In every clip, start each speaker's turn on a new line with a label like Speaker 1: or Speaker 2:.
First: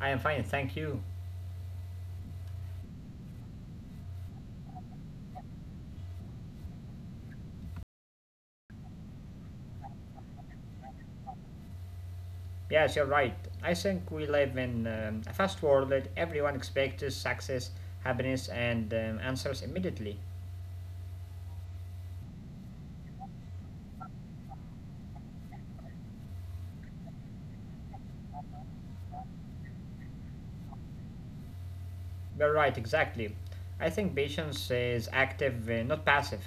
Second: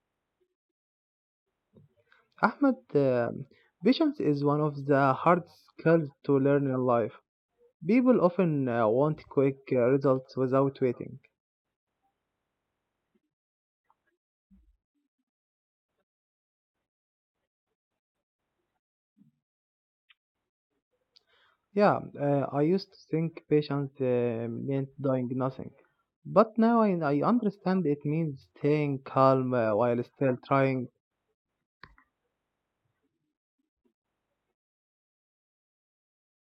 Speaker 1: I am fine, thank you.
Speaker 2: Ahmed, patience is one of the hardest skills to learn in life. People often want quick results without waiting.
Speaker 1: Yes, you're right. I think we live in a fast world that everyone expects success, happiness, and answers immediately.
Speaker 2: Yeah, I used to think patience meant doing nothing. But now I understand it means staying calm while still trying.
Speaker 1: You're right, exactly. I think patience is active, not passive.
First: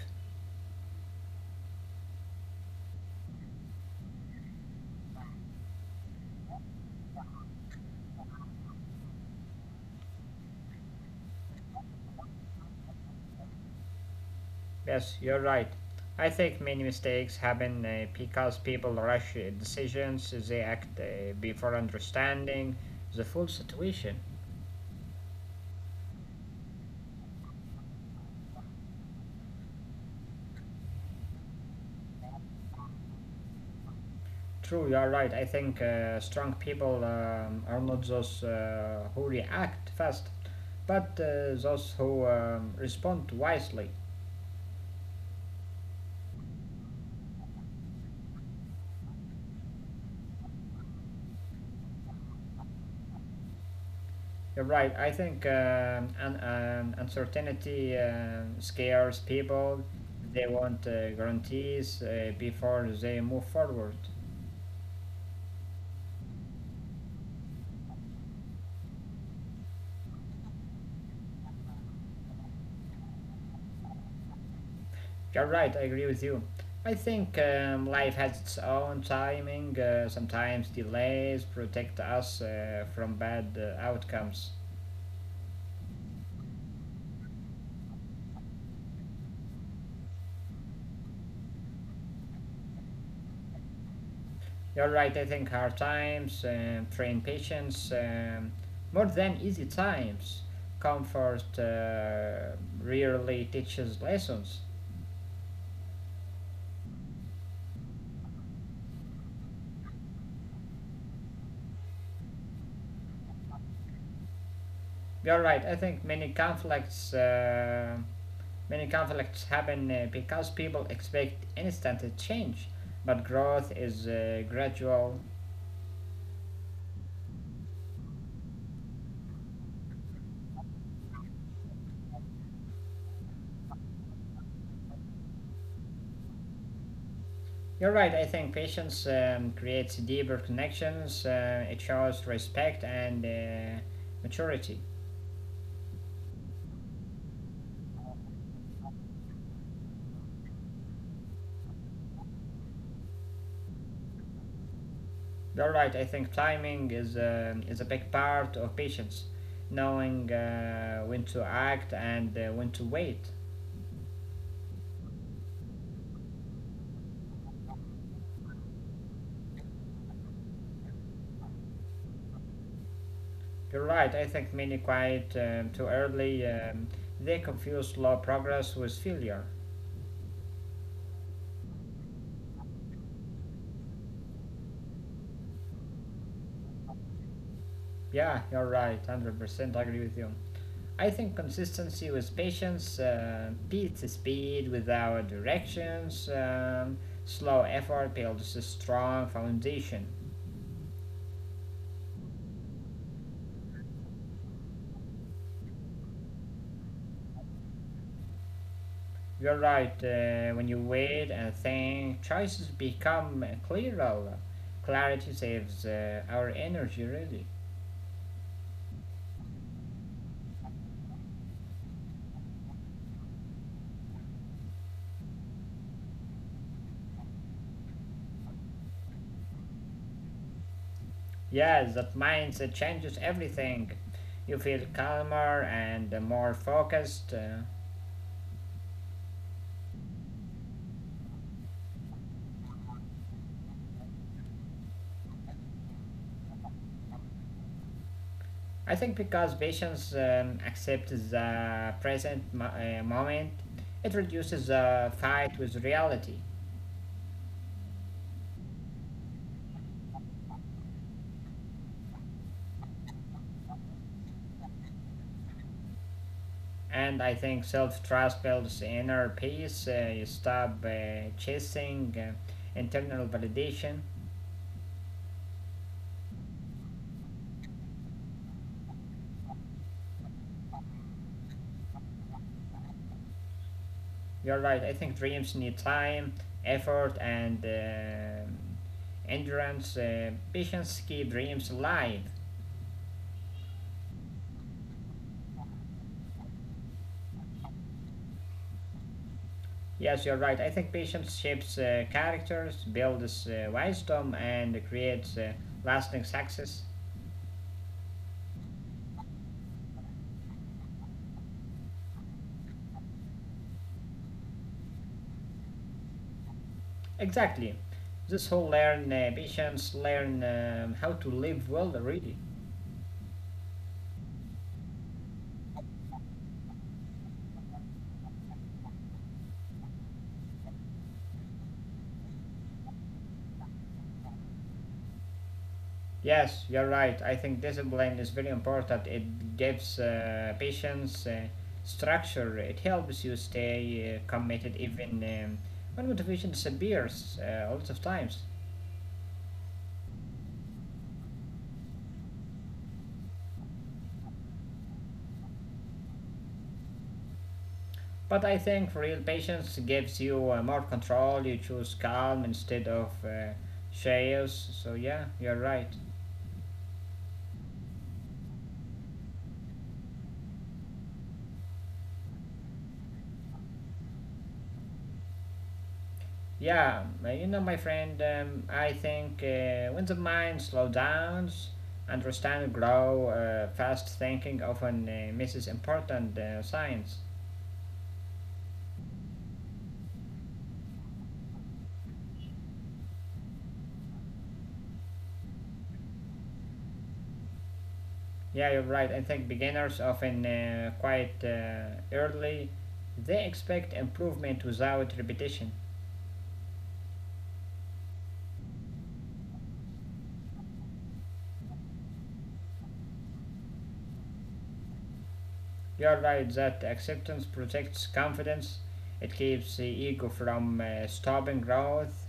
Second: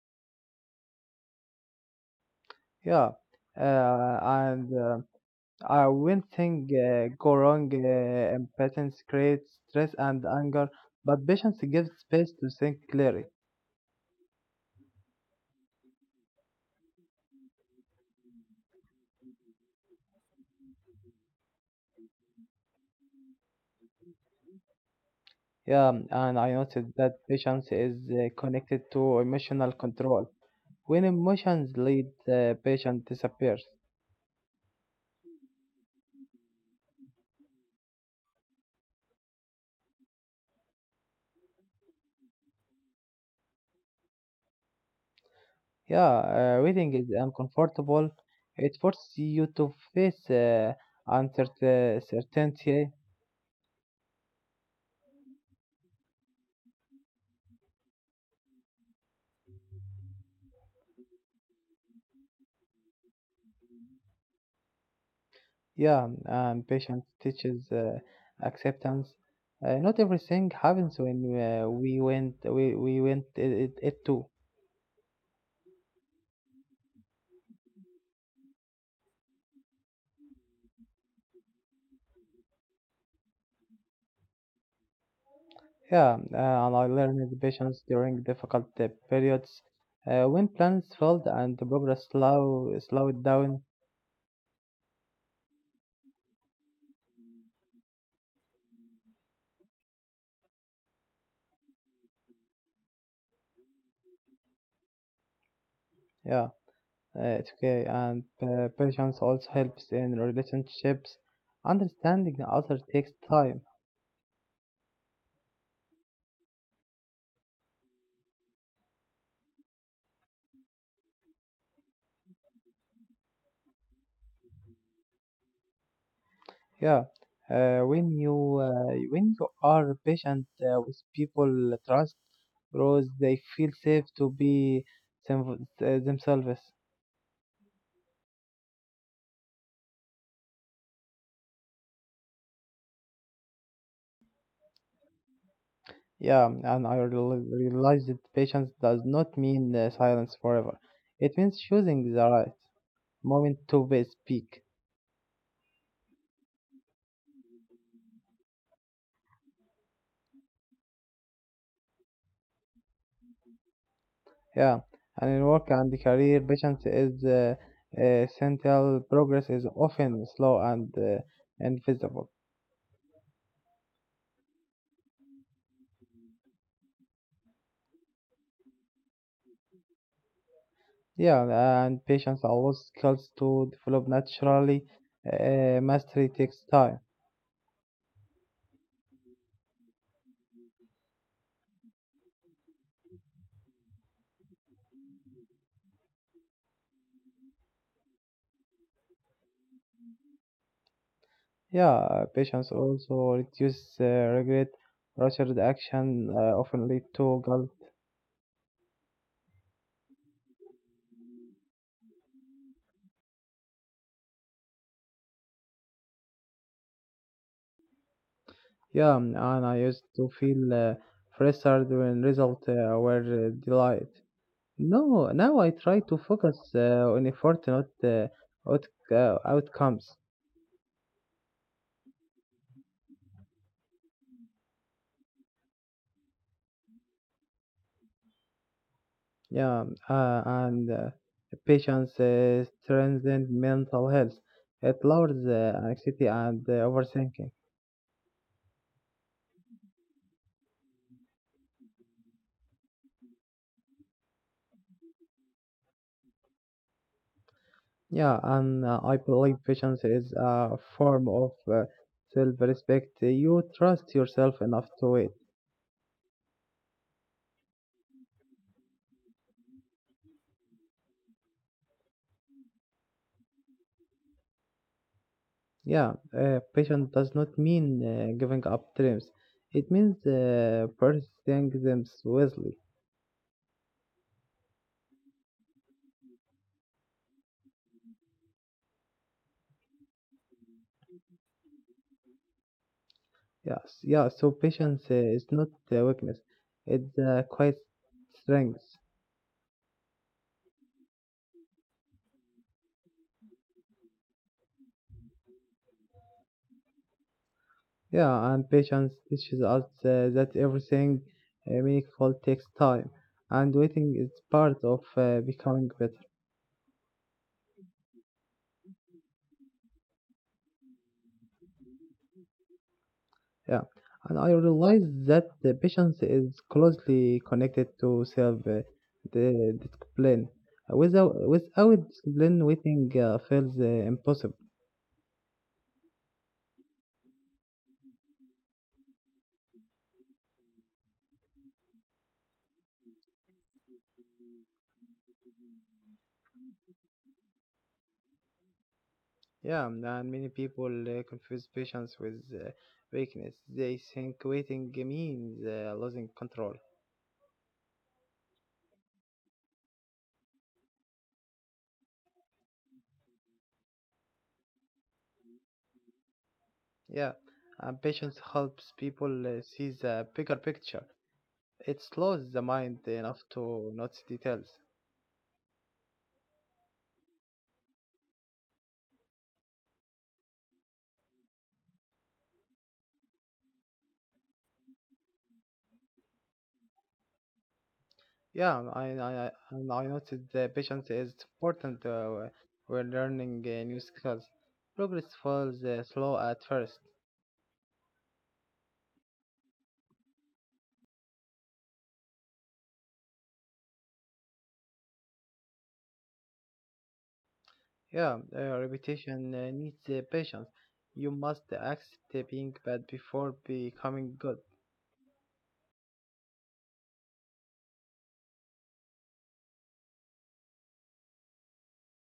Speaker 2: Yeah, and when things go wrong, impatience creates stress and anger, but patience gives space to think clearly.
Speaker 1: Yes, you're right. I think many mistakes happen because people rush decisions, they act before understanding the full situation.
Speaker 2: Yeah, and I noticed that patience is connected to emotional control. When emotions lead, the patient disappears.
Speaker 1: True, you are right. I think strong people are not those who react fast, but those who respond wisely.
Speaker 2: Yeah, waiting is uncomfortable. It forces you to face uncertainty.
Speaker 1: You're right. I think uncertainty scares people. They want guarantees before they move forward.
Speaker 2: Yeah, and patience teaches acceptance. Not everything happens when we went it, it, it too.
Speaker 1: You're right. I agree with you. I think life has its own timing. Sometimes delays protect us from bad outcomes.
Speaker 2: Yeah, and I learned patience during difficult periods when plans failed and the progress slowed down.
Speaker 1: You're right, I think hard times, train patience, more than easy times. Comfort rarely teaches lessons.
Speaker 2: Yeah, it's okay. And patience also helps in relationships. Understanding the other takes time.
Speaker 1: You're right, I think many conflicts. Many conflicts happen because people expect instant change, but growth is gradual.
Speaker 2: Yeah, when you are patient with people, trust grows. They feel safe to be themselves.
Speaker 1: You're right, I think patience creates deeper connections, it shows respect and maturity.
Speaker 2: Yeah, and I realized that patience does not mean silence forever. It means choosing the right moment to speak.
Speaker 1: You're right. I think timing is a big part of patience, knowing when to act and when to wait.
Speaker 2: Yeah, and in work and career, patience is central. Progress is often slow and invisible.
Speaker 1: You're right. I think many quit too early. They confuse slow progress with failure.
Speaker 2: Yeah, and patience allows skills to develop naturally. Mastery takes time.
Speaker 1: Yeah, you're right. 100% agree with you. I think consistency with patience beats speed without directions. Slow effort builds a strong foundation.
Speaker 2: Yeah, patience also reduces regret. Rushed action often lead to.
Speaker 1: You're right. When you wait and think, choices become clearer. Clarity saves our energy, really.
Speaker 2: Yeah, and I used to feel frustrated when results were delayed. No, now I try to focus on effort, not outcomes.
Speaker 1: Yes, that mindset changes everything. You feel calmer and more focused.
Speaker 2: Yeah, and patience strengthens mental health. It lowers anxiety and overthinking.
Speaker 1: I think because patience accepts the present moment, it reduces the fight with reality.
Speaker 2: Yeah, and I believe patience is a form of self-respect. You trust yourself enough to.
Speaker 1: And I think self trust builds inner peace. You stop chasing internal validation.
Speaker 2: Yeah, patience does not mean giving up dreams. It means pursuing them wisely.
Speaker 1: You're right. I think dreams need time, effort, and endurance. Patience keep dreams alive.
Speaker 2: Yes, yeah. So patience is not weakness; it's quite strength.
Speaker 1: Yes, you're right. I think patience shapes characters, builds wisdom, and creates lasting success.
Speaker 2: Yeah, and patience teaches us that everything meaningful takes time, and waiting is part of becoming better.
Speaker 1: Exactly. This whole learn patience, learn how to live well, really.
Speaker 2: Yeah, and I realize that the patience is closely connected to self the discipline. Without discipline, waiting feels impossible.
Speaker 1: Yes, you're right. I think discipline is very important. It gives patients structure. It helps you stay committed even when motivation disappears a lot of times.
Speaker 2: Yeah, and many people confuse patience with weakness. They think waiting means losing control.
Speaker 1: But I think real patience gives you more control. You choose calm instead of chaos. So yeah, you're right.
Speaker 2: Yeah, and patience helps people see the bigger picture. It slows the mind enough to notice details.
Speaker 1: Yeah, you know, my friend, I think when the mind slows down, understand, grow, fast thinking often misses important signs.
Speaker 2: Yeah, and I noted that patience is important when learning new skills. Progress falls slow at first.
Speaker 1: Yeah, you're right. I think beginners often quite early, they expect improvement without repetition.
Speaker 2: Yeah, repetition needs patience. You must accept being bad before becoming good.
Speaker 1: You're right that acceptance protects confidence. It keeps the ego from stopping growth.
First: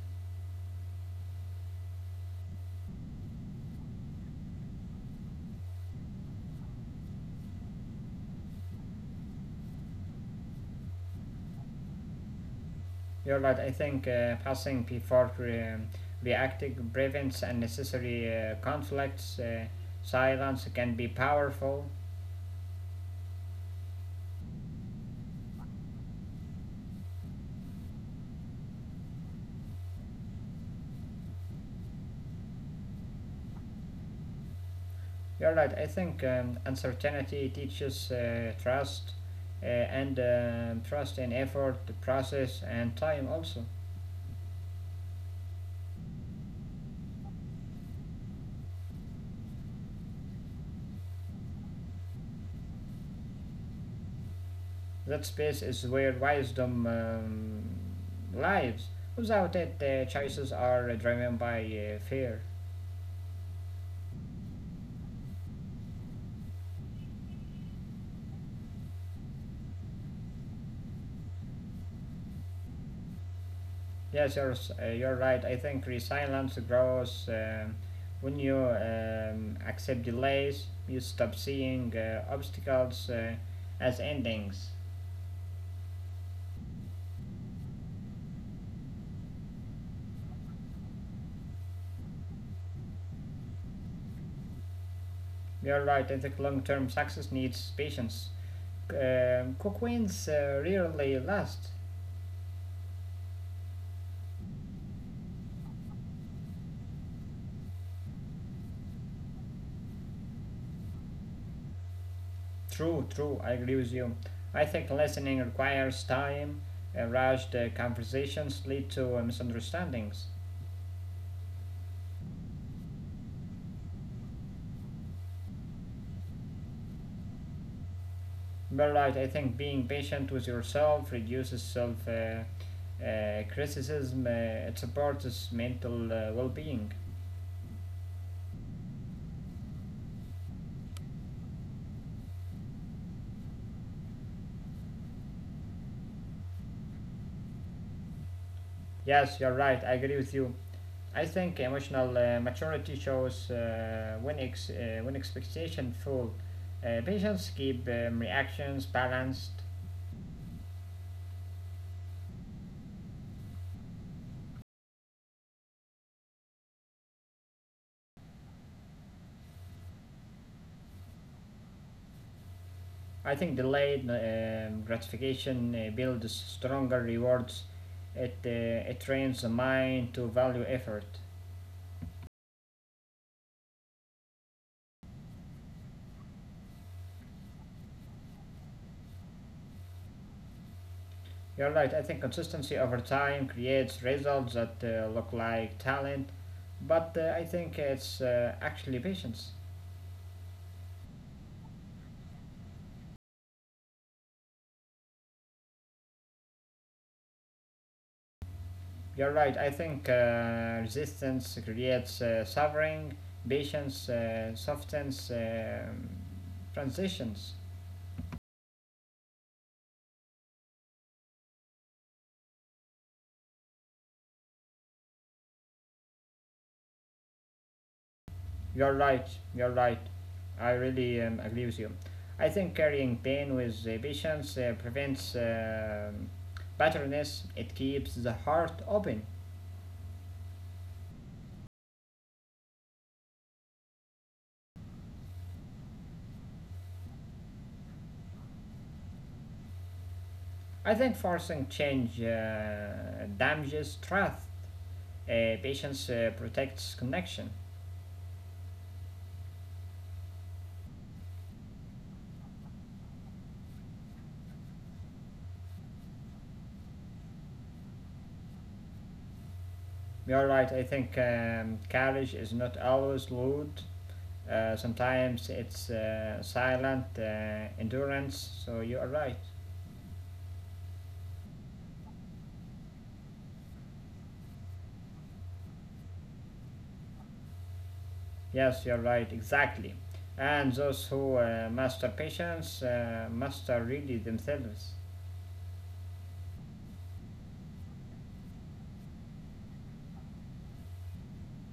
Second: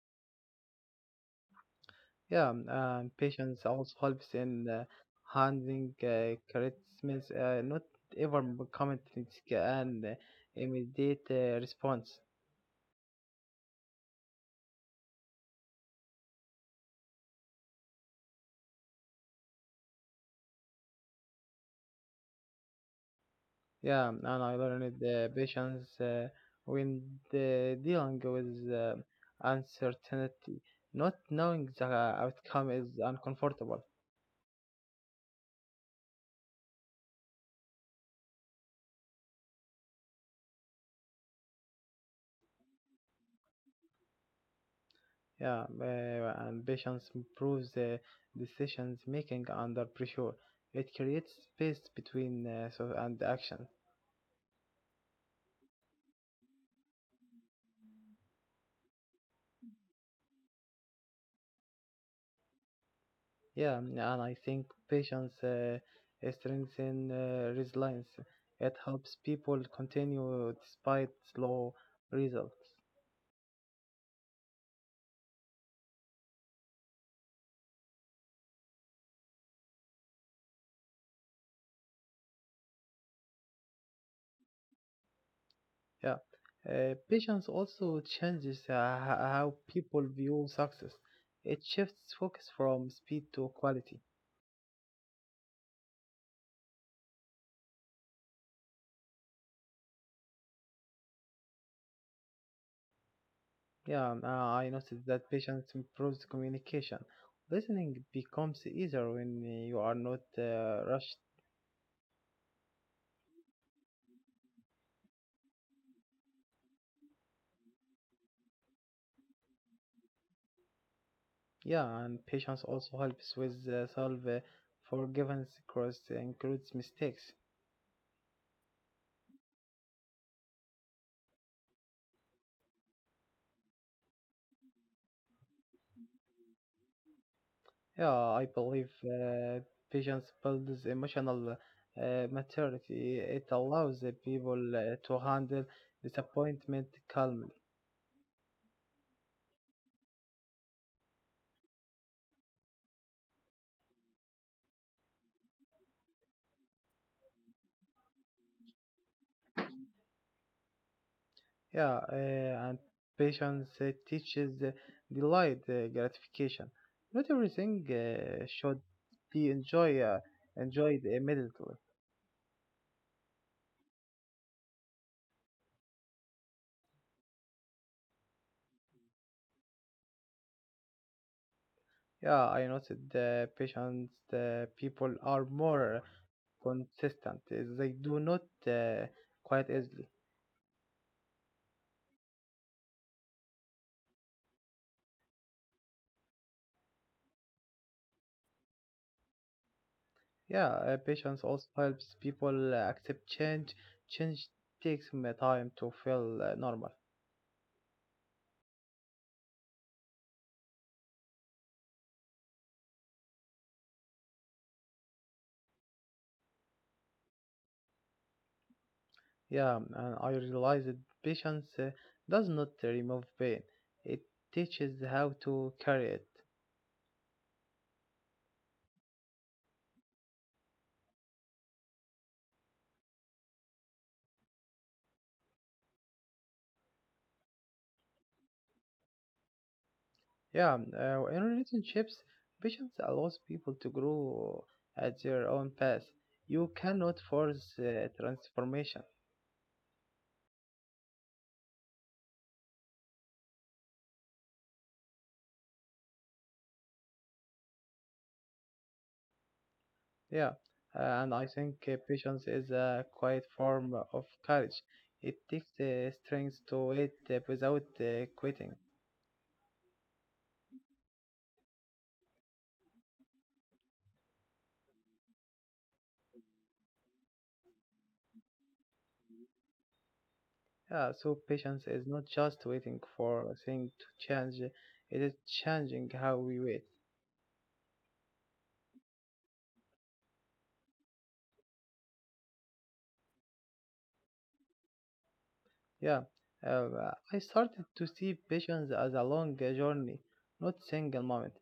Speaker 2: Yeah, patience also helps in handling criticism, not ever commenting and immediate response.
Speaker 1: You're right. I think passing before reacting prevents unnecessary conflicts. Silence can be powerful.
Speaker 2: Yeah, and I learned the patience when the dealing with uncertainty. Not knowing the outcome is uncomfortable.
Speaker 1: You're right. I think uncertainty teaches trust, and trust in effort, the process, and time also.
Speaker 2: Yeah, and patience improves decisions making under pressure. It creates space between so and action.
Speaker 1: That space is where wisdom lives. Without it, choices are driven by fear.
Speaker 2: Yeah, and I think patience strengthens resilience. It helps people continue despite slow results.
Speaker 1: Yes, you're right. I think resilience grows when you accept delays, you stop seeing obstacles as endings.
Speaker 2: Yeah. Patience also changes how people view success. It shifts focus from speed to quality.
Speaker 1: You're right. I think long term success needs patience. Quick wins rarely last.
Speaker 2: Yeah, I noticed that patience improves communication. Listening becomes easier when you are not rushed.
Speaker 1: True, true. I agree with you. I think listening requires time. Rushed conversations lead to misunderstandings.
Speaker 2: Yeah, and patience also helps with solve forgiveness across includes mistakes.
Speaker 1: But right, I think being patient with yourself reduces self criticism, it supports mental well being.
Speaker 2: Yeah, I believe patience builds emotional maturity. It allows the people to handle disappointment calmly.
Speaker 1: Yes, you're right, I agree with you. I think emotional maturity shows when expectation full. Patients keep reactions balanced.
Speaker 2: Yeah, and patience teaches delayed gratification. Not everything should be enjoyed immediately.
Speaker 1: I think delayed gratification builds stronger rewards. It trains the mind to value effort.
Speaker 2: Yeah, I noticed patience people are more consistent. They do not quite easily.
Speaker 1: You're right. I think consistency over time creates results that look like talent, but I think it's actually patience.
Speaker 2: Yeah, patience also helps people accept change. Change takes me time to feel normal.
Speaker 1: You're right. I think resistance creates suffering, patience softens transitions.
Speaker 2: Yeah, and I realize that patience does not remove pain. It teaches how to carry it.
Speaker 1: You're right. You're right. I really agree with you. I think carrying pain with patience prevents bitterness. It keeps the heart open.
Speaker 2: Yeah, in relationships, patience allows people to grow at their own pace. You cannot force transformation.
Speaker 1: I think forcing change damages trust. Patience protects connection.
Speaker 2: Yeah, and I think patience is a quiet form of courage. It takes the strength to wait without quitting.
Speaker 1: You're right, I think courage is not always loud. Sometimes it's silent endurance, so you are right.
Speaker 2: Yeah, so patience is not just waiting for a thing to change, it is changing how we wait.
Speaker 1: Yes, you're right, exactly. And those who master patience master really themselves.
Speaker 2: Yeah, uh, I started to see patience as a long journey, not single moment.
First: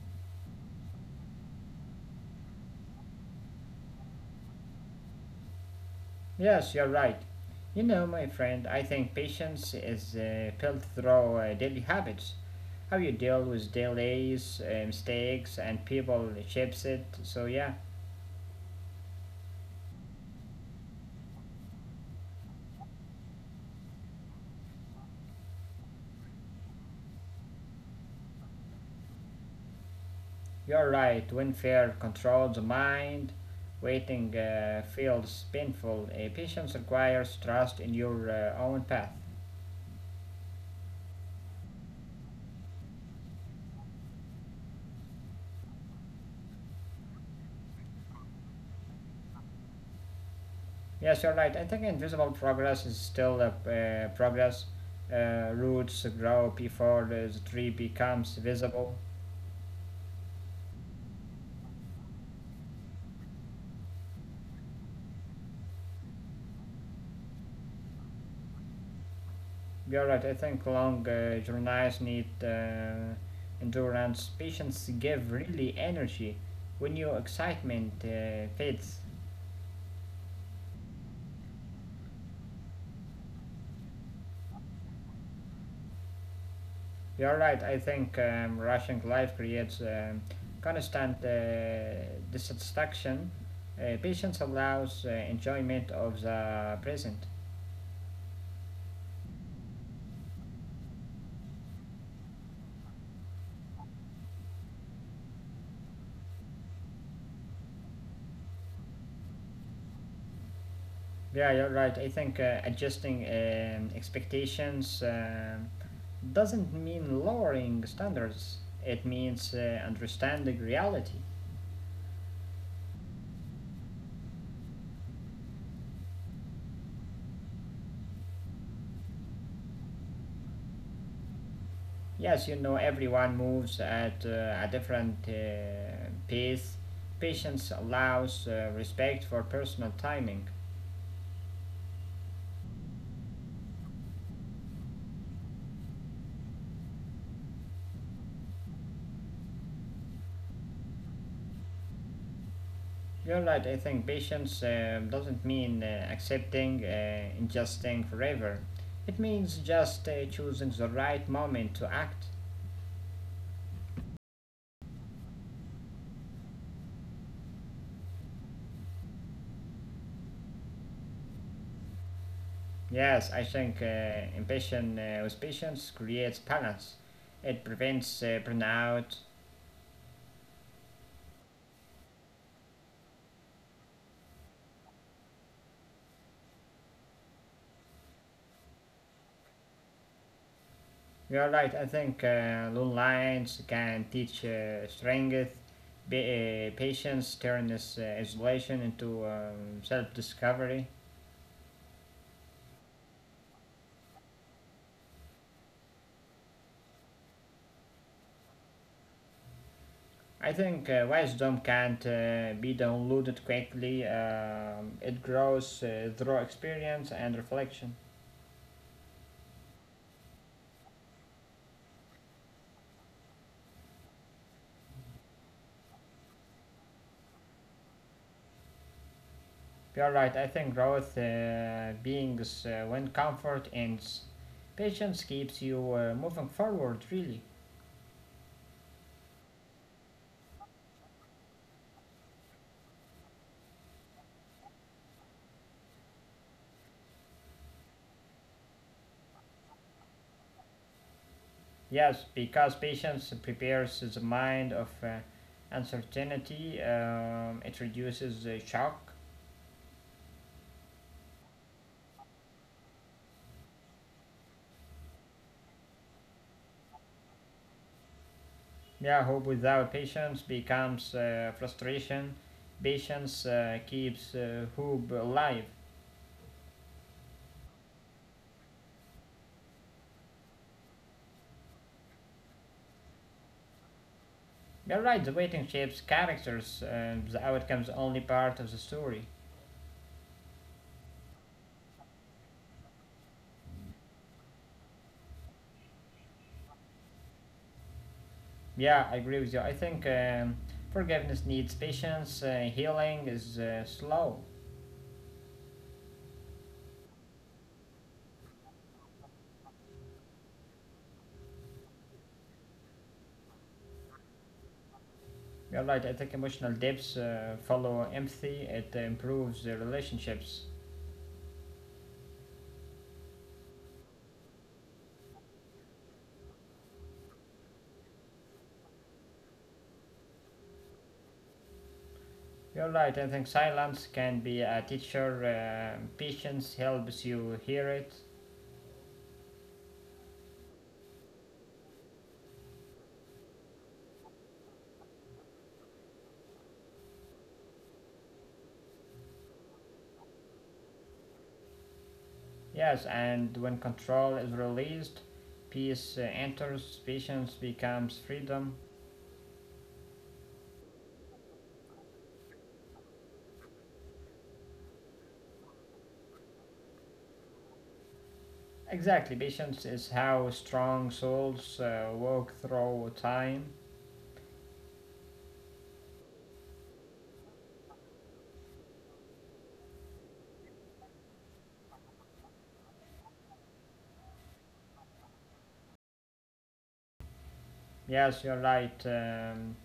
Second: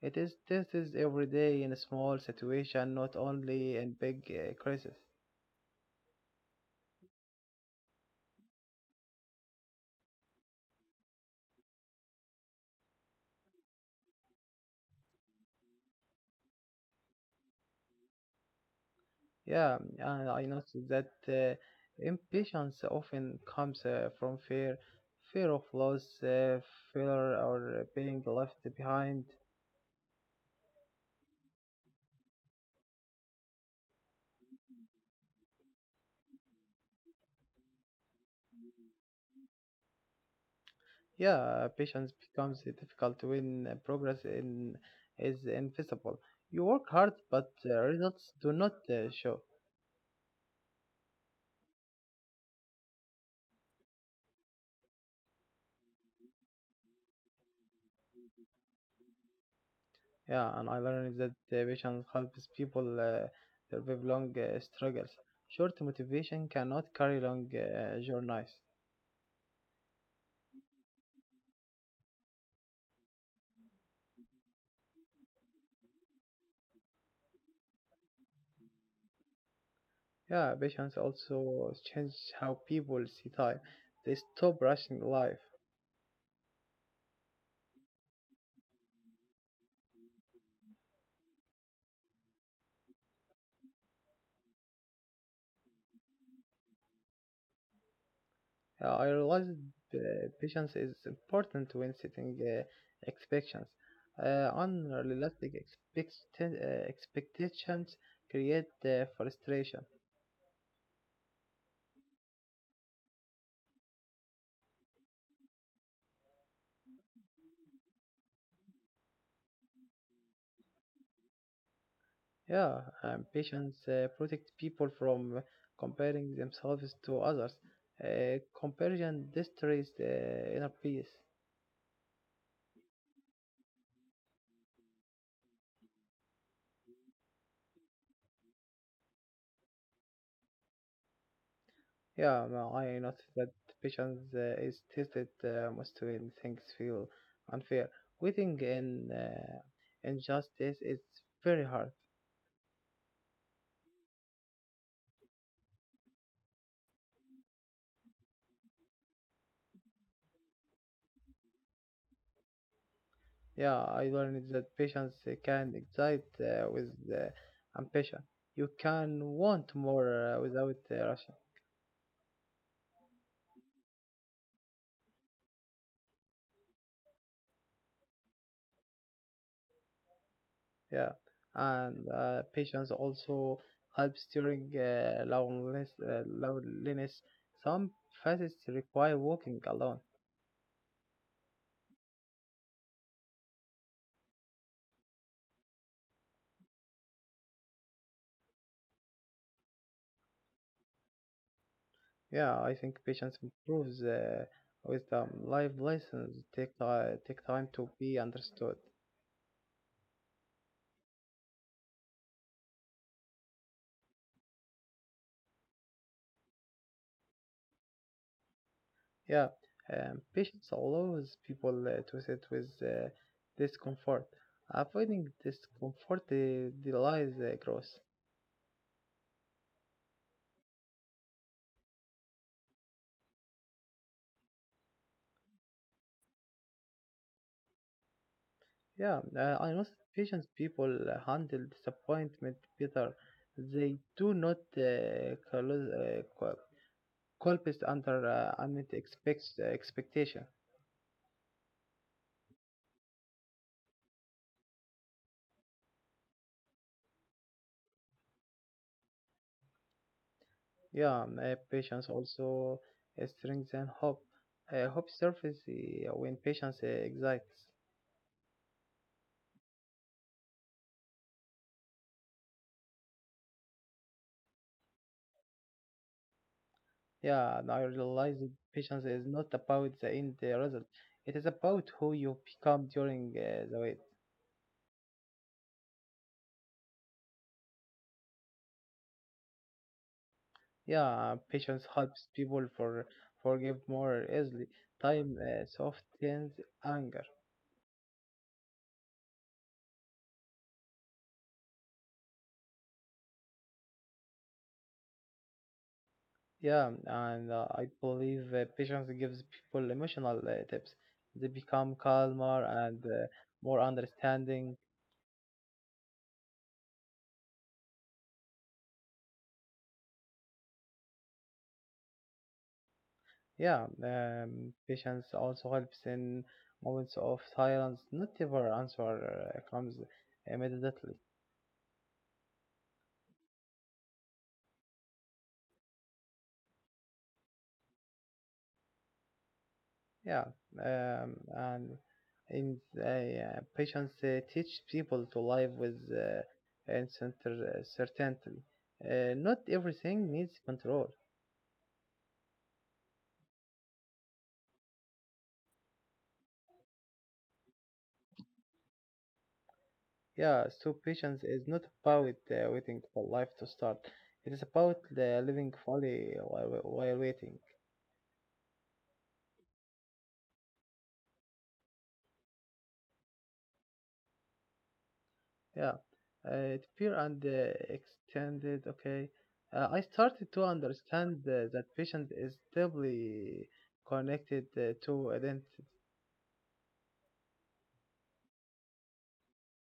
Speaker 2: It is tested every day in a small situation, not only in big crisis.
Speaker 1: Yes, you're right. You know, my friend, I think patience is built through daily habits. How you deal with delays, mistakes, and people shapes it. So, yeah,
Speaker 2: Yeah, and I noticed that impatience often comes from fear, fear of loss, fear or being left behind.
Speaker 1: you're right. When fear controls the mind, waiting feels painful. Patience requires trust in your own path.
Speaker 2: Yeah, patience becomes difficult when progress in is invisible. You work hard, but results do not show.
Speaker 1: Yes, you're right. I think invisible progress is still a progress. Roots grow before the tree becomes visible.
Speaker 2: Yeah, and I learned that patience helps people survive long struggles. Short motivation cannot carry long journeys.
Speaker 1: You're right. I think long journeys need endurance. Patience give really energy when your excitement fades.
Speaker 2: Yeah, patience also changes how people see time. They stop rushing life.
Speaker 1: You're right. I think rushing life creates constant dissatisfaction. Patience allows enjoyment of the present.
Speaker 2: I realized patience is important when setting expectations. Unrealistic expectations create frustration.
Speaker 1: Yeah, you're right. I think adjusting expectations doesn't mean lowering standards, it means understanding reality.
Speaker 2: Yeah, and patience protects people from comparing themselves to others. Comparison destroys inner peace.
Speaker 1: Yes, everyone moves at a different pace. Patience allows respect for personal timing.
Speaker 2: Yeah, well, I noticed that patience is tested most when things feel unfair. Waiting in injustice is very hard.
Speaker 1: You're right, I think patience doesn't mean accepting, ingesting forever. It means just choosing the right moment to act.
Speaker 2: Yeah, I learned that patience can excite with ambition. You can want more without rushing.
Speaker 1: Yes, I think impatient with patience creates balance. It prevents burnout.
Speaker 2: Yeah, and patience also helps during loneliness. Loneliness. Some faces require walking alone.
Speaker 1: You are right. I think long lines can teach strength. Be Patience turns isolation into self-discovery.
Speaker 2: Yeah, I think patience improves with life lessons. Take take time to be understood.
Speaker 1: I think wisdom can't be downloaded quickly. It grows through experience and reflection.
Speaker 2: Yeah, patience allows people to sit with discomfort. Avoiding discomfort delays growth.
Speaker 1: You're right. I think growth beings when comfort ends. Patience keeps you moving forward, really.
Speaker 2: Yeah, I noticed patient people handle disappointment better. They do not close, Culp is under unmet expectation.
Speaker 1: Yes, because patience prepares the mind of uncertainty, it reduces shock.
Speaker 2: Yeah, patience also strengthens hope. Hope surfaces when patience exists.
Speaker 1: Yeah, hope without patience becomes frustration. Patience keeps hope alive.
Speaker 2: Yeah, and I realize that patience is not about the end result. It is about who you become during the wait.
Speaker 1: You're right, the waiting shapes characters, the outcome is only part of the story.
Speaker 2: Yeah, patience helps people forgive more easily. Time softens anger.
Speaker 1: Yeah, I agree with you. I think forgiveness needs patience. Healing is slow.
Speaker 2: Yeah, and I believe patience gives people emotional tips. They become calmer and more understanding.
Speaker 1: You're right. I think emotional depths follow empathy. It improves the relationships.
Speaker 2: Yeah, patience also helps in moments of silence. Not every answer comes immediately.
Speaker 1: You're right. I think silence can be a teacher. Patience helps you hear it.
Speaker 2: Yeah, and in yeah, patience teach people to live with certainty. Not everything needs control.
Speaker 1: Yes, and when control is released, peace enters. Patience becomes freedom.
Speaker 2: Yeah, so patience is not about waiting for life to start. It is about living fully while, while waiting.
Speaker 1: Exactly. Patience is how strong souls walk through time.
Speaker 2: Yeah, it pure and extended. Okay, I started to understand that patience is deeply connected to identity.
Speaker 1: Yes, you're right. Um,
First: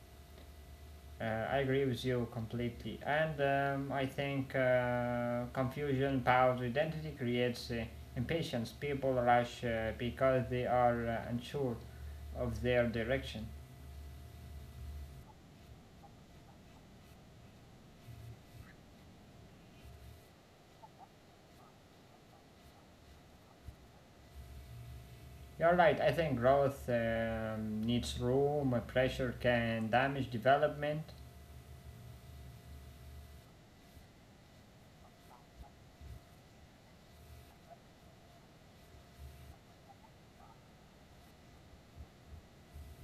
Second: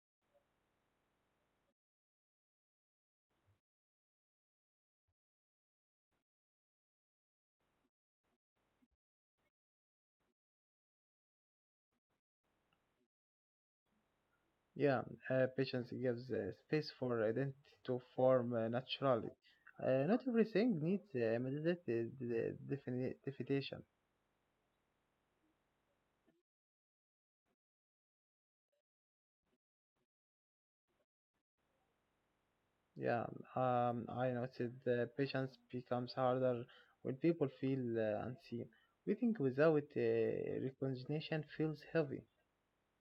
Speaker 1: uh, I agree with you completely. And I think confusion about identity creates impatience. People rush because they are unsure of their direction.
Speaker 2: Yeah, patience gives space for identity to form naturally. Not everything needs immediate definition.
Speaker 1: You're right. I think growth needs room. Pressure can damage development.
Speaker 2: Yeah, I noticed the patience becomes harder when people feel unseen. Waiting without recognition feels heavy.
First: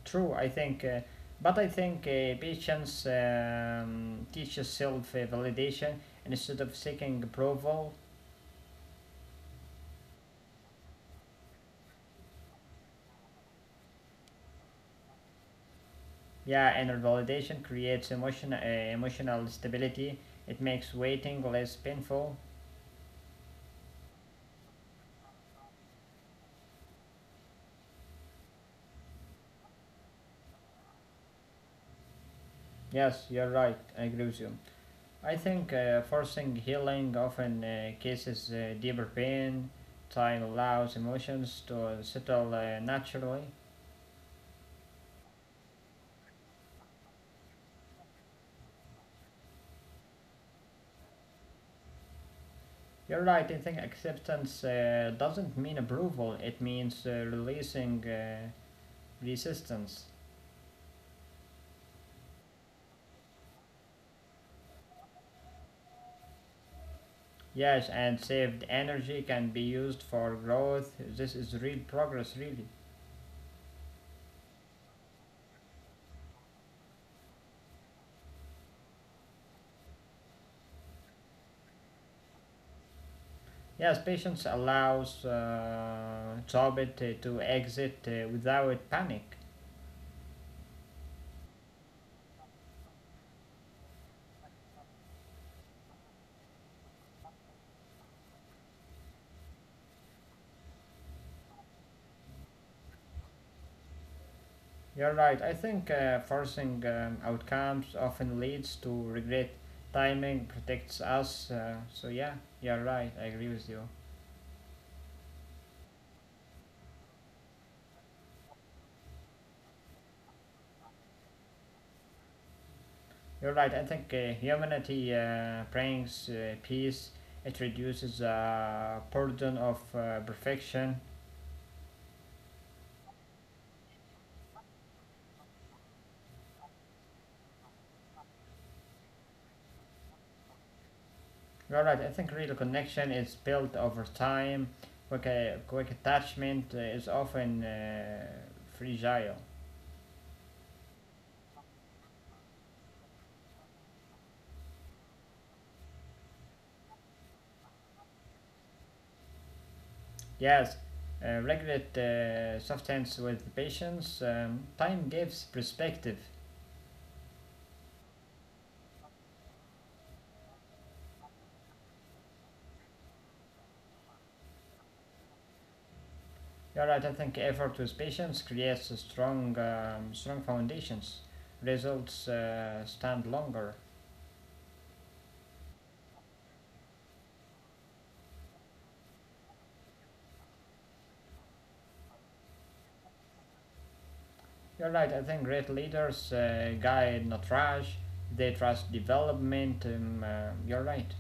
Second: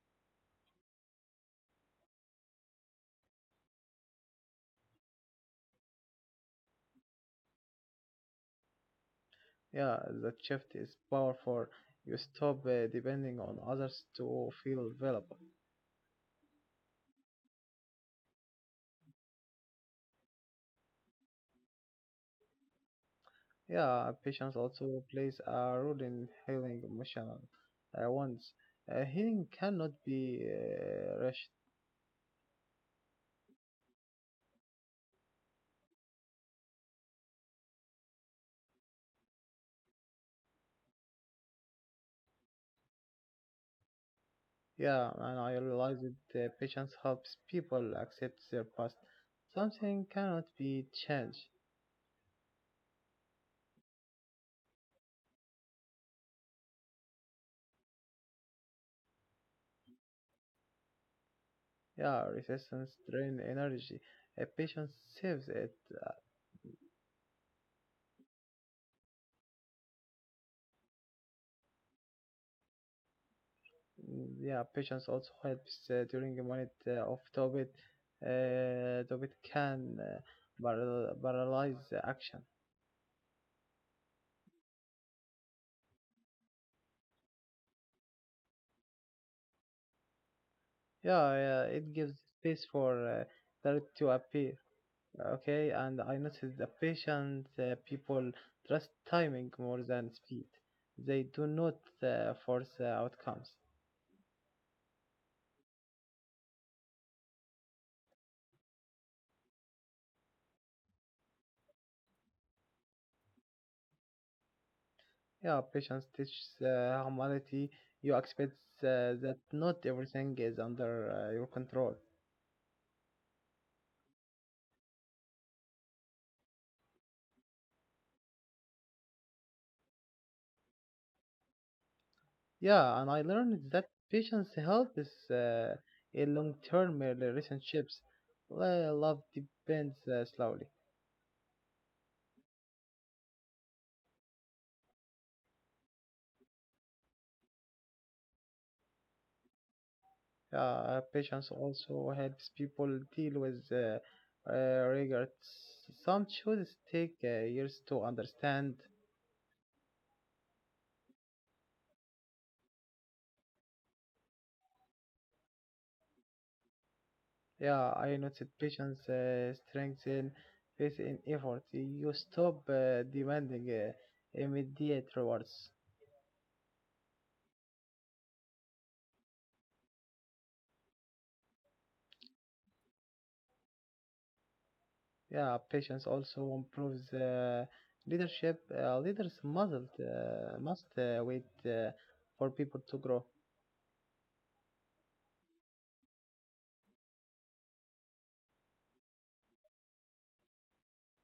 Speaker 1: True. I think, But I think patience teaches self-validation instead of seeking approval.
Speaker 2: Yeah, that shift is powerful. You stop depending on others to feel available.
Speaker 1: Yeah, inner validation creates emotional stability. It makes waiting less painful.
Speaker 2: Yeah, patience also plays a role in healing emotional wounds. Healing cannot be rushed.
Speaker 1: Yes, you're right. I agree with you. I think forcing healing often causes deeper pain. Time allows emotions to settle naturally.
Speaker 2: Yeah, and I realize that patience helps people accept their past. Something cannot be changed.
Speaker 1: You're right. I think acceptance doesn't mean approval. It means releasing resistance.
Speaker 2: Yeah, resistance drain energy. Patience saves it. Uh,
Speaker 1: Yes, and saved energy can be used for growth. This is real progress, really.
Speaker 2: yeah, patience also helps during a minute of Tobit. Tobit can paralyze the action.
Speaker 1: Yes, patience allows Chobit to exit without panic.
Speaker 2: Yeah, yeah, it gives space for dirt to appear. Okay, and I noticed the patient people trust timing more than speed. They do not force outcomes.
Speaker 1: You're right. I think forcing outcomes often leads to regret. Timing protects us. Yeah, you're right. I agree with you.
Speaker 2: Yeah, patience teaches humanity. You expect that not everything is under your control.
Speaker 1: You're right. I think humanity brings peace, it reduces burden of perfection.
Speaker 2: Yeah, and I learned that patience helps uh, in long-term relationships. Love depends slowly.
Speaker 1: You're right. I think real connection is built over time. Quick attachment is often fragile.
Speaker 2: Yeah, patience also helps people deal with regrets. Some choices take years to understand.
Speaker 1: Yes, regulate substance with patience. Time gives perspective.
Speaker 2: Yeah, I noticed patience strengthen faith in effort. You stop demanding immediate rewards.
Speaker 1: You're right. I think effort with patience creates a strong foundations. Results stand longer.
Speaker 2: Yeah, patience also improves leadership. Leaders must wait for people to grow.
Speaker 1: You're right. I think great leaders guide, not rush. They trust development. You're right.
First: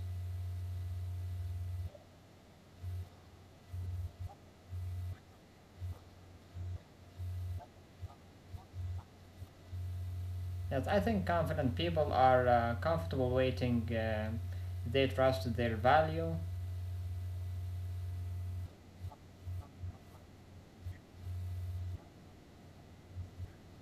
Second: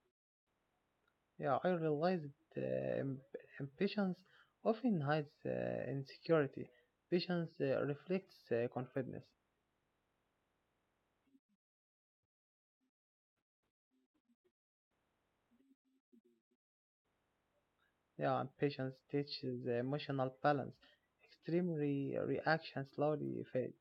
Speaker 2: Yeah, I realized uh, am- ambitions often hides insecurity. Patience reflects confidence.
Speaker 1: Yes, I think confident people are comfortable waiting. They trust their value.
Speaker 2: Yeah, and patience teaches emotional balance. Extreme reactions slowly fade.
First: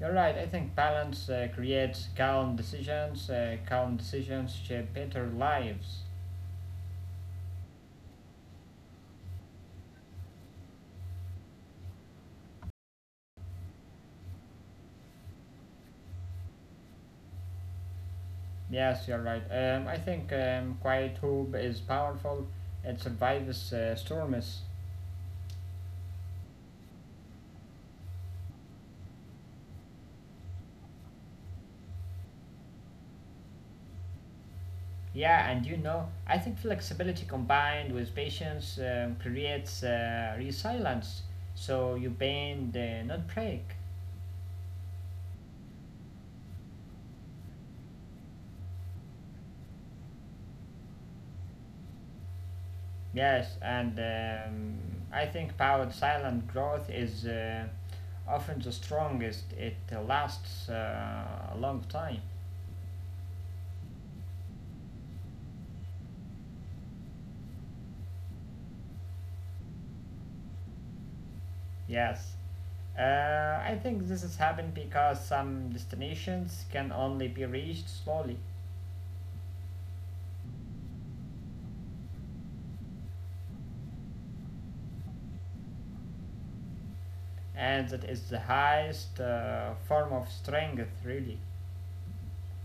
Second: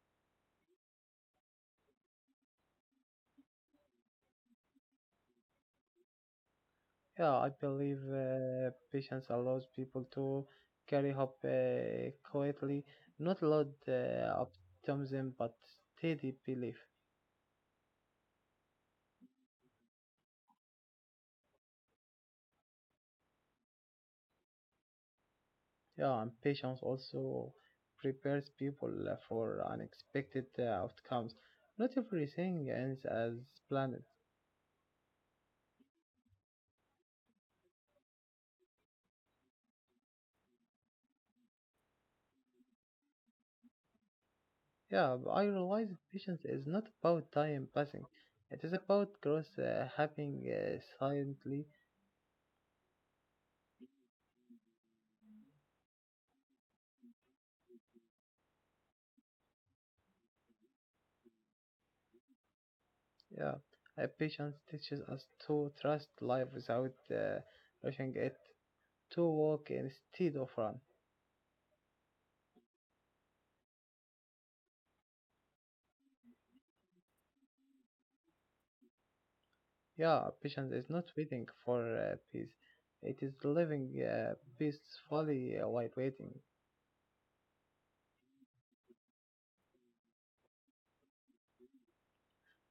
Speaker 1: You're right. I think balance creates calm decisions. Calm decisions shape better lives.
Speaker 2: Yeah, I believe patience allows people to carry hope quietly, not loud optimism, but steady belief.
Speaker 1: Yes, you're right. I think quiet hope is powerful. It survives storms.
Speaker 2: Yeah, and patience also prepares people for unexpected outcomes. Not everything ends as planned.
Speaker 1: Yeah, and I think flexibility combined with patience creates resilience. So you bend, not break.
Speaker 2: Yeah, but I realize that patience is not about time passing. It is about growth happening silently.
Speaker 1: Yes, and I think powered silent growth is often the strongest. It lasts a long time.
Speaker 2: Yeah, patience teaches us to trust life without rushing it, to walk instead of run.
Speaker 1: Yes. I think this has happened because some destinations can only be reached slowly,
Speaker 2: Yeah, patience is not waiting for peace. It is living peacefully while waiting.
Speaker 1: and that is the highest form of strength, really.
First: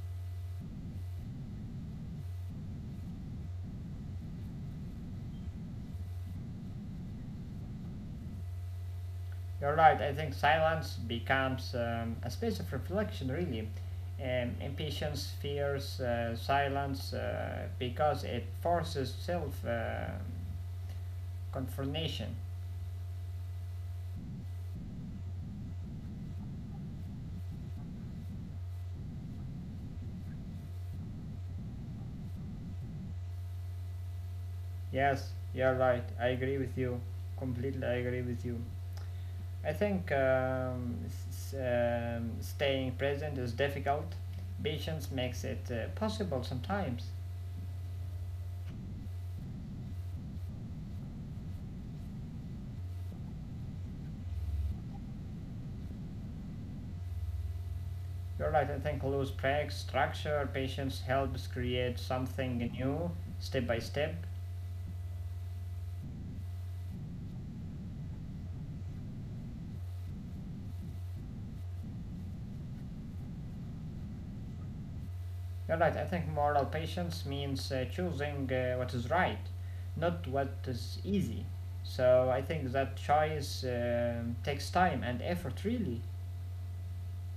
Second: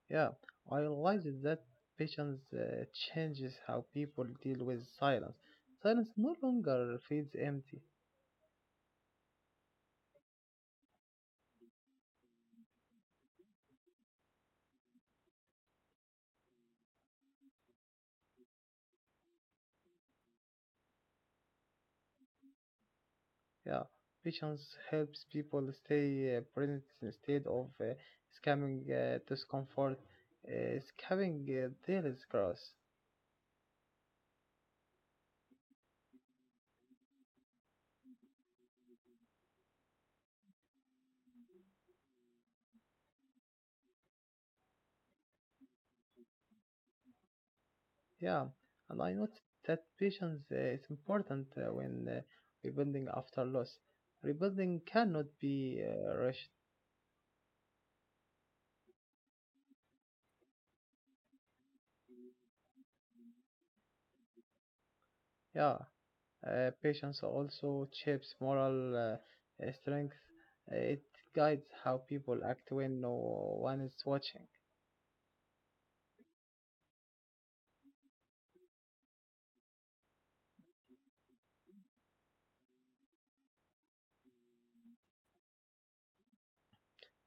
Speaker 2: Yeah, I realized that patience changes how people deal with silence. Silence no longer feels empty.
Speaker 1: You're right. I think silence becomes a space of reflection, really. Impatience fears silence because it forces self confrontation.
Speaker 2: Yeah, patience helps people stay present instead of scamming discomfort, scamming their scars.
Speaker 1: Yes, you're right. I agree with you. Completely, I agree with you. I think staying present is difficult. Patience makes it possible sometimes.
Speaker 2: Yeah, and I noticed that patience is important when rebuilding after loss. Rebuilding cannot be rushed.
Speaker 1: You're right, I think loose preg structure, patience helps create something new step by step.
Speaker 2: Yeah, patience also shapes moral strength. It guides how people act when no one is watching.
Speaker 1: You're right, I think moral patience means choosing what is right, not what is easy. So I think that choice takes time and effort, really.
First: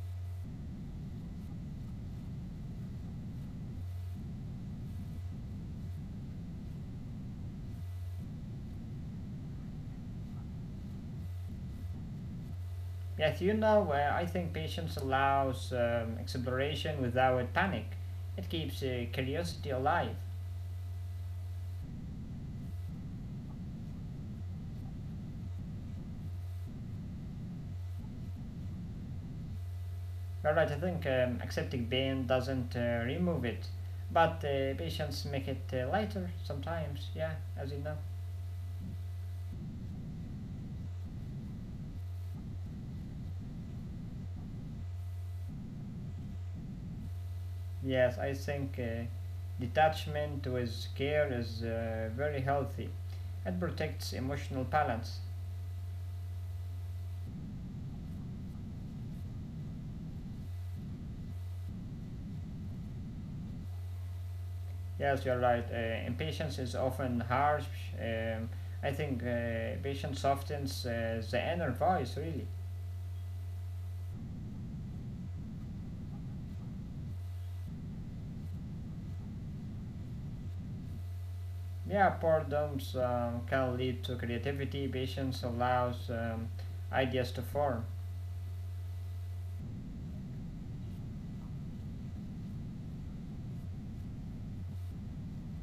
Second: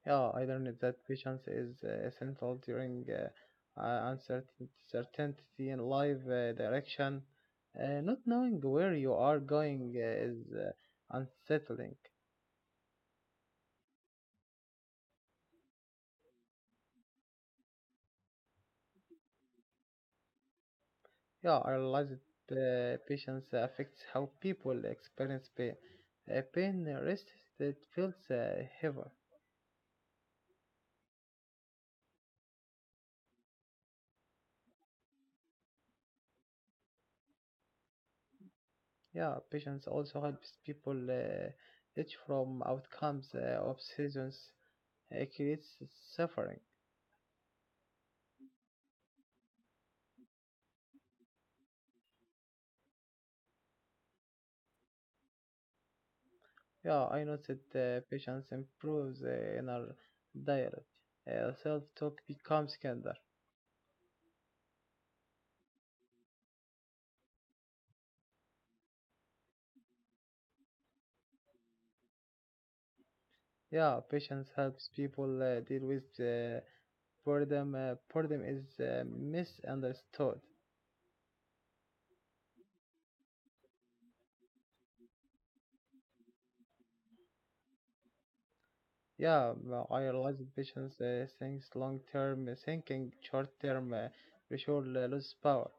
Speaker 2: Yeah, I learned that patience is essential during uncertainty in life direction. Not knowing where you are going is unsettling.
Speaker 1: Yet, you know, I think patience allows exploration without panic, it keeps curiosity alive.
Speaker 2: Yeah, I realized patience affects how people experience pain. Pain resists, it feels heavy.
Speaker 1: Alright, I think accepting pain doesn't remove it, but patients make it lighter sometimes, yeah, as you know.
Speaker 2: Yeah, patience also helps people each from outcomes of seasons. It creates suffering.
Speaker 1: Yes, I think detachment with care is very healthy. It protects emotional balance.
Speaker 2: Yeah, I noticed patience improves inner dialogue. Self-talk becomes kinder.
Speaker 1: Yes, you're right. Impatience is often harsh. Um, I think patience softens the inner voice, really.
Speaker 2: Yeah, patience helps people deal with boredom. Boredom is misunderstood.
Speaker 1: Yeah, boredoms can lead to creativity. Patience allows ideas to form.
Speaker 2: Yeah, well, I realize that patience thinks long-term thinking, short-term pressure loses power.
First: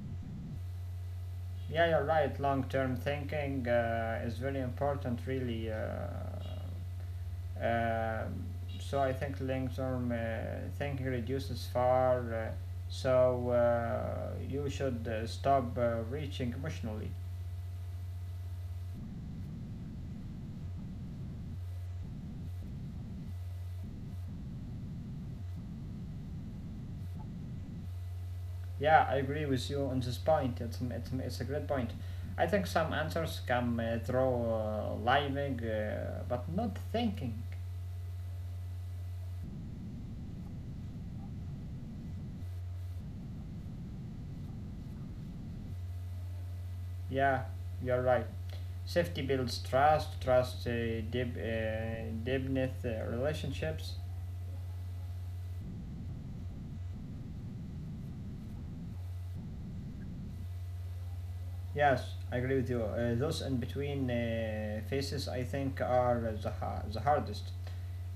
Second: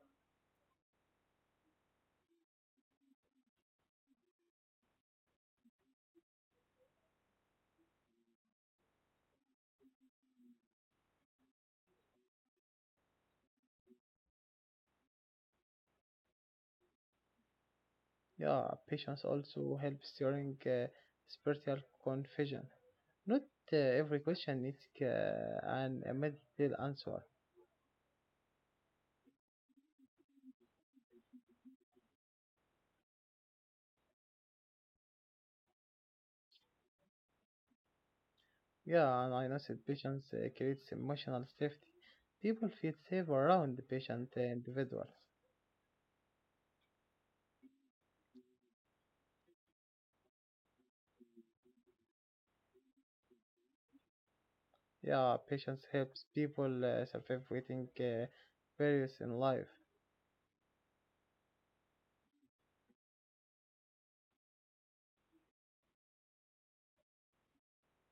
Speaker 1: Yeah, you're right. Long term thinking is very important, really. Um, so I think long term thinking reduces far. So you should stop reaching emotionally.
Speaker 2: Yeah, patience also helps during spiritual confusion. Not every question needs an immediate answer.
Speaker 1: Yeah, I agree with you on this point. It's a great point. I think some answers come through living, but not thinking.
Speaker 2: Yeah, and I know that patience creates emotional safety. People feel safe around the patient individuals.
Speaker 1: Yeah, you're right. Safety builds trust. Trust deep, deepness relationships.
Speaker 2: Yeah, patience helps people survive waiting barriers in life.
Speaker 1: Yes, I agree with you. Those in between phases, I think, are the hardest.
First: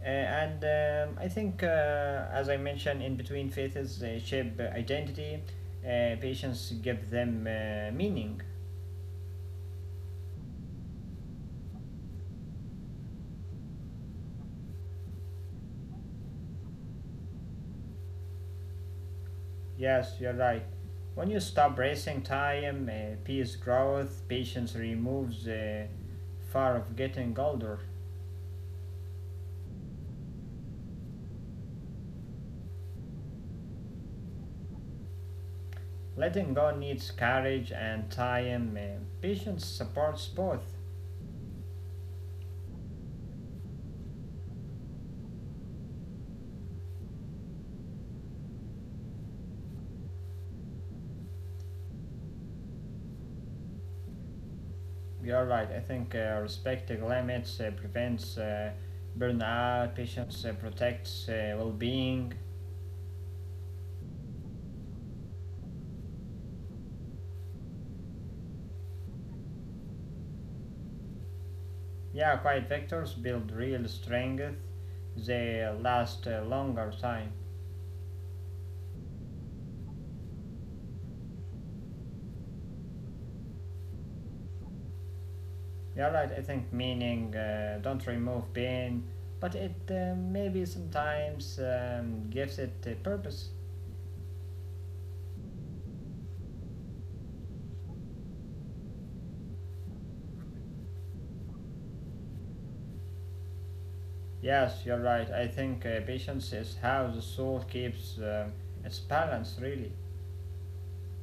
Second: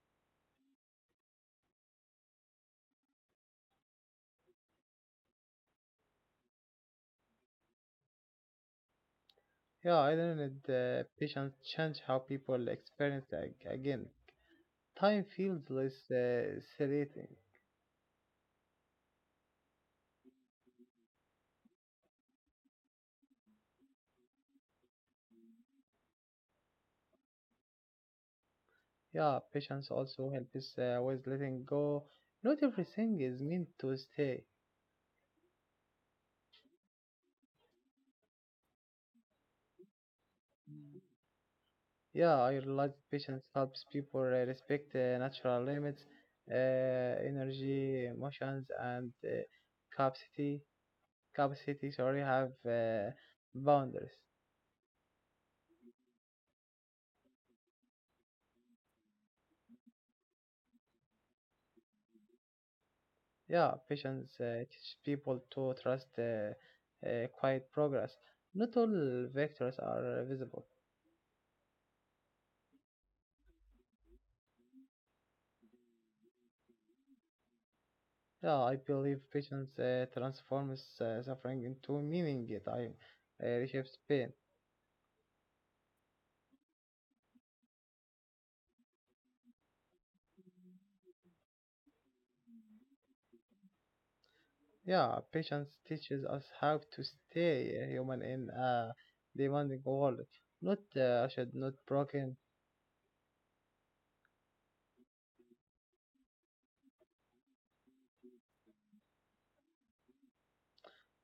Speaker 1: And I think, as I mentioned, in between phases, they shape identity. Patients give them meaning.
Speaker 2: Yeah, I don't know patience change how people experience again. Time feels less serrating.
Speaker 1: Yes, you're right. When you stop racing time, peace growth, patience removes the fear of getting older.
Speaker 2: Yeah, patience also helps with letting go. Not everything is meant to stay.
Speaker 1: Letting go needs courage and time. Patience supports both.
Speaker 2: Yeah, I realize patience helps people respect natural limits, energy, emotions, and capacity. Capacity, sorry, have boundaries.
Speaker 1: You're right. I think respecting limits prevents burnout. Patience protects well-being.
Speaker 2: Yeah, patience teaches people to trust quiet progress. Not all vectors are visible.
Speaker 1: Yeah, quiet vectors build real strength. They last a longer time.
Speaker 2: Yeah, I believe patience transforms suffering into meaning. It I reshapes pain.
Speaker 1: You're right, I think meaning don't remove pain, but it maybe sometimes gives it a purpose.
Speaker 2: Yeah, patience teaches us how to stay human in a demanding world. Not should not broken.
Speaker 1: Yes, you're right, I think patience is how the soul keeps its balance, really.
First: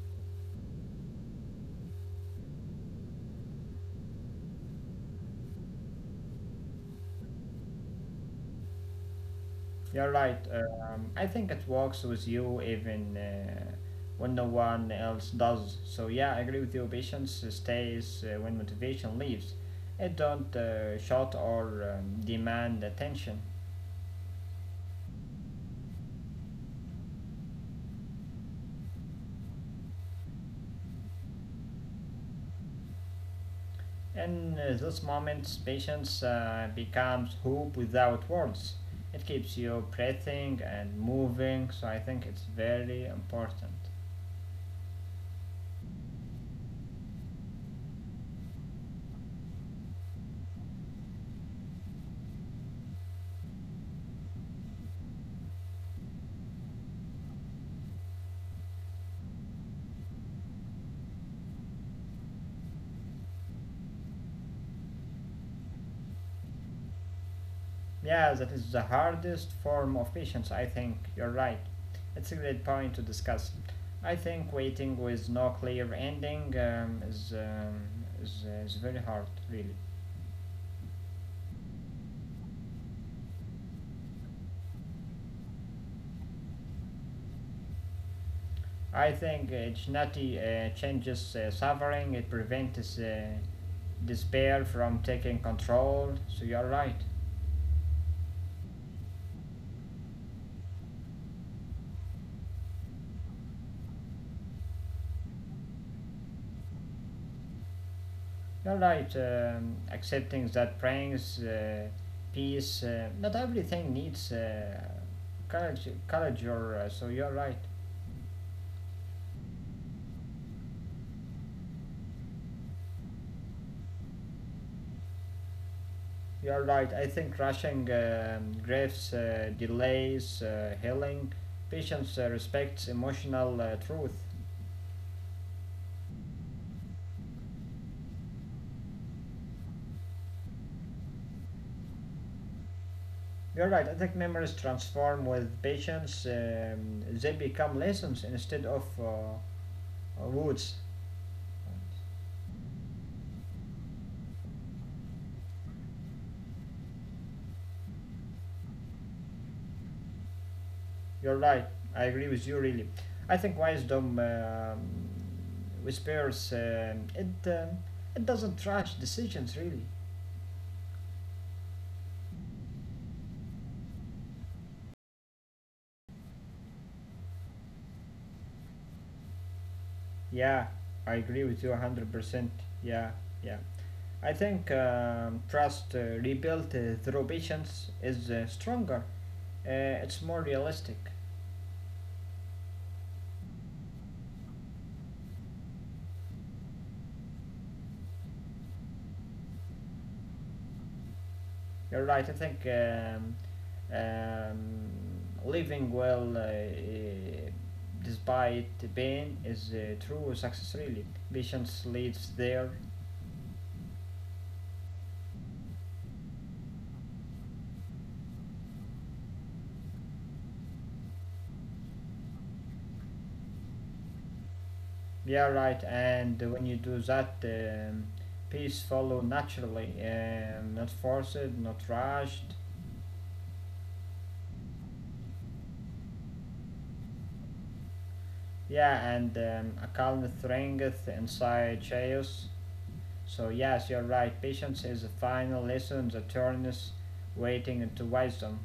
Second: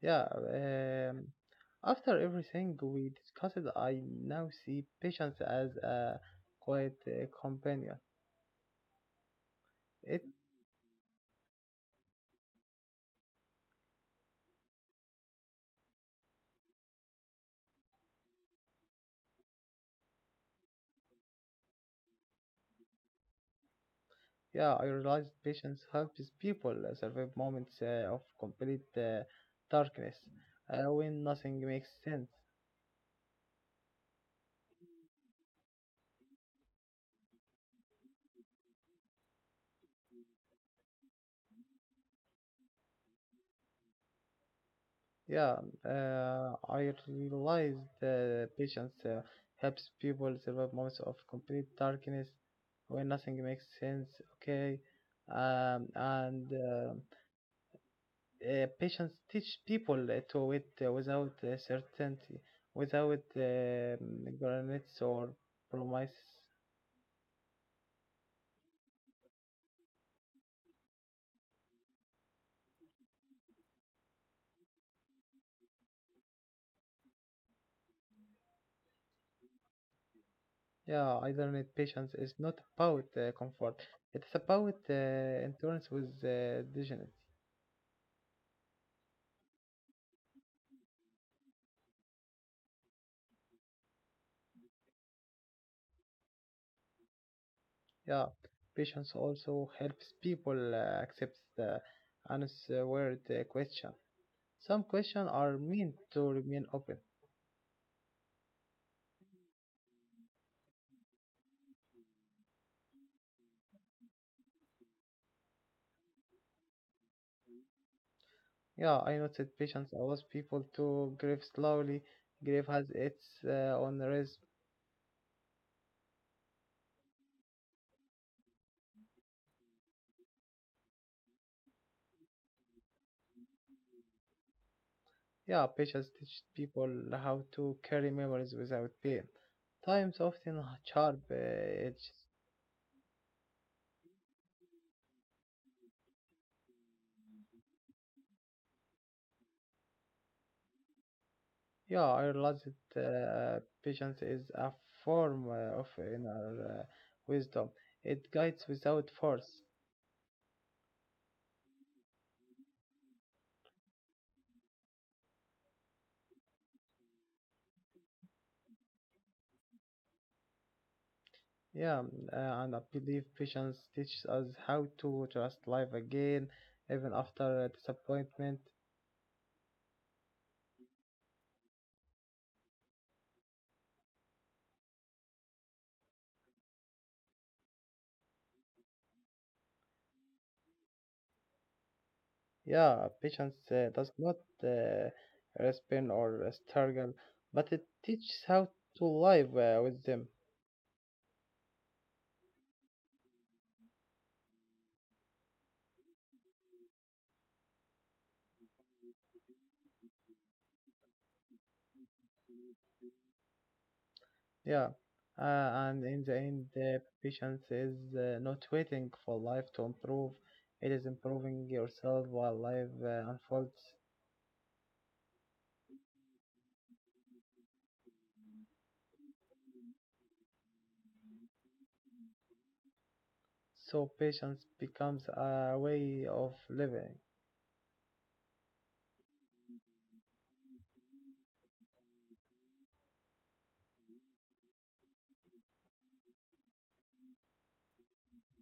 Speaker 2: Yeah. After everything we discussed, I now see patience as a quiet companion.
Speaker 1: You're
Speaker 2: It.
Speaker 1: right, I think it works with you even when no one else does. So, yeah, I agree with you, patience stays when motivation leaves. It don't shout or demand attention.
Speaker 2: Yeah, I realized patience helps people survive moments of complete darkness when nothing makes sense.
Speaker 1: In those moments, patience becomes hope without words. It keeps you breathing and moving, so I think it's very important.
Speaker 2: Yeah, I realized patience helps people survive moments of complete darkness when nothing makes sense. Okay, and patience teach people to wait without certainty, without guarantees or promises.
Speaker 1: Yeah, that is the hardest form of patience, I think. You're right. It's a great point to discuss. I think waiting with no clear ending is very hard, really.
Speaker 2: Yeah, internet patience is not about comfort. It's about endurance with dignity.
Speaker 1: I think Chinati changes suffering, it prevents despair from taking control. So you're right.
Speaker 2: Yeah, patience also helps people accept the unanswered question. Some questions are meant to remain open.
Speaker 1: You're right. Accepting that brings peace. Not everything needs courage, courage or, so you're right.
Speaker 2: Yeah, I noticed patience allows people to grieve slowly. Grief has its own rhythm.
Speaker 1: You're right. I think rushing griefs delays healing. Patience respects emotional truth.
Speaker 2: Yeah, patience teaches people how to carry memories without pain. Times often sharp edges.
Speaker 1: You're right. I think memories transform with patience. They become lessons instead of words.
Speaker 2: Yeah, I realized patience is a form of inner wisdom. It guides without force.
Speaker 1: You're right. I agree with you really. I think wisdom whispers. It doesn't rush decisions really.
Speaker 2: Yeah, and I believe patience teaches us how to trust life again, even after disappointment.
Speaker 1: Yeah, I agree with you 100%. Yeah, yeah. I think trust rebuilt through patience is stronger. It's more realistic.
Speaker 2: Yeah, patience does not uh, respond or struggle, but it teaches how to live with them.
Speaker 1: You're right. I think um, living well, despite the pain, is true success. Really, patience leads there.
Speaker 2: Yeah, and in the end, patience is not waiting for life to improve, it is improving yourself while life unfolds.
Speaker 1: Yeah, right. And when you do that, peace follow naturally, not forced, not rushed.
Speaker 2: So, patience becomes a way of living.
Speaker 1: Yeah, and a calm strength inside chaos. So yes, you're right. Patience is the final lesson that turns waiting into wisdom.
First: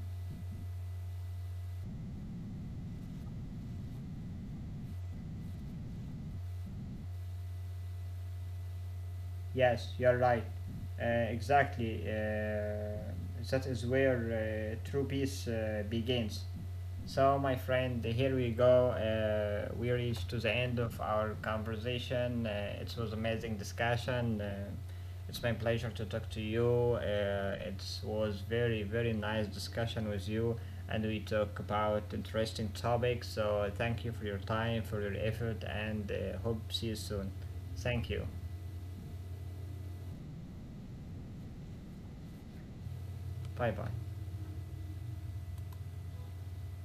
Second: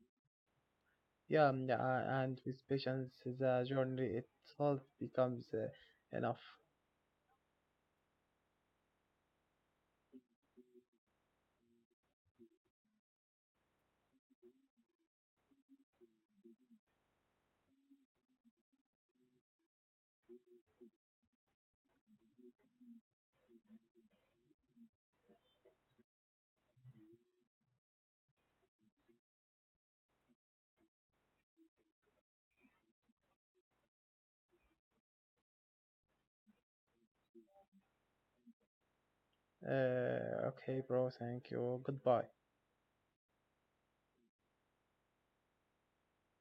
Speaker 2: Yeah, and with patience, the journey itself becomes enough.
Speaker 1: Yes, you're right. Exactly. That is where true peace begins. So, my friend, here we go. We reached to the end of our conversation. It was amazing discussion. It's my pleasure to talk to you. It was very, very nice discussion with you, and we talk about interesting topics. So, thank you for your time, for your effort, and hope see you soon. Thank you.
Speaker 2: Okay, bro, thank you. Goodbye.
Speaker 1: Bye bye.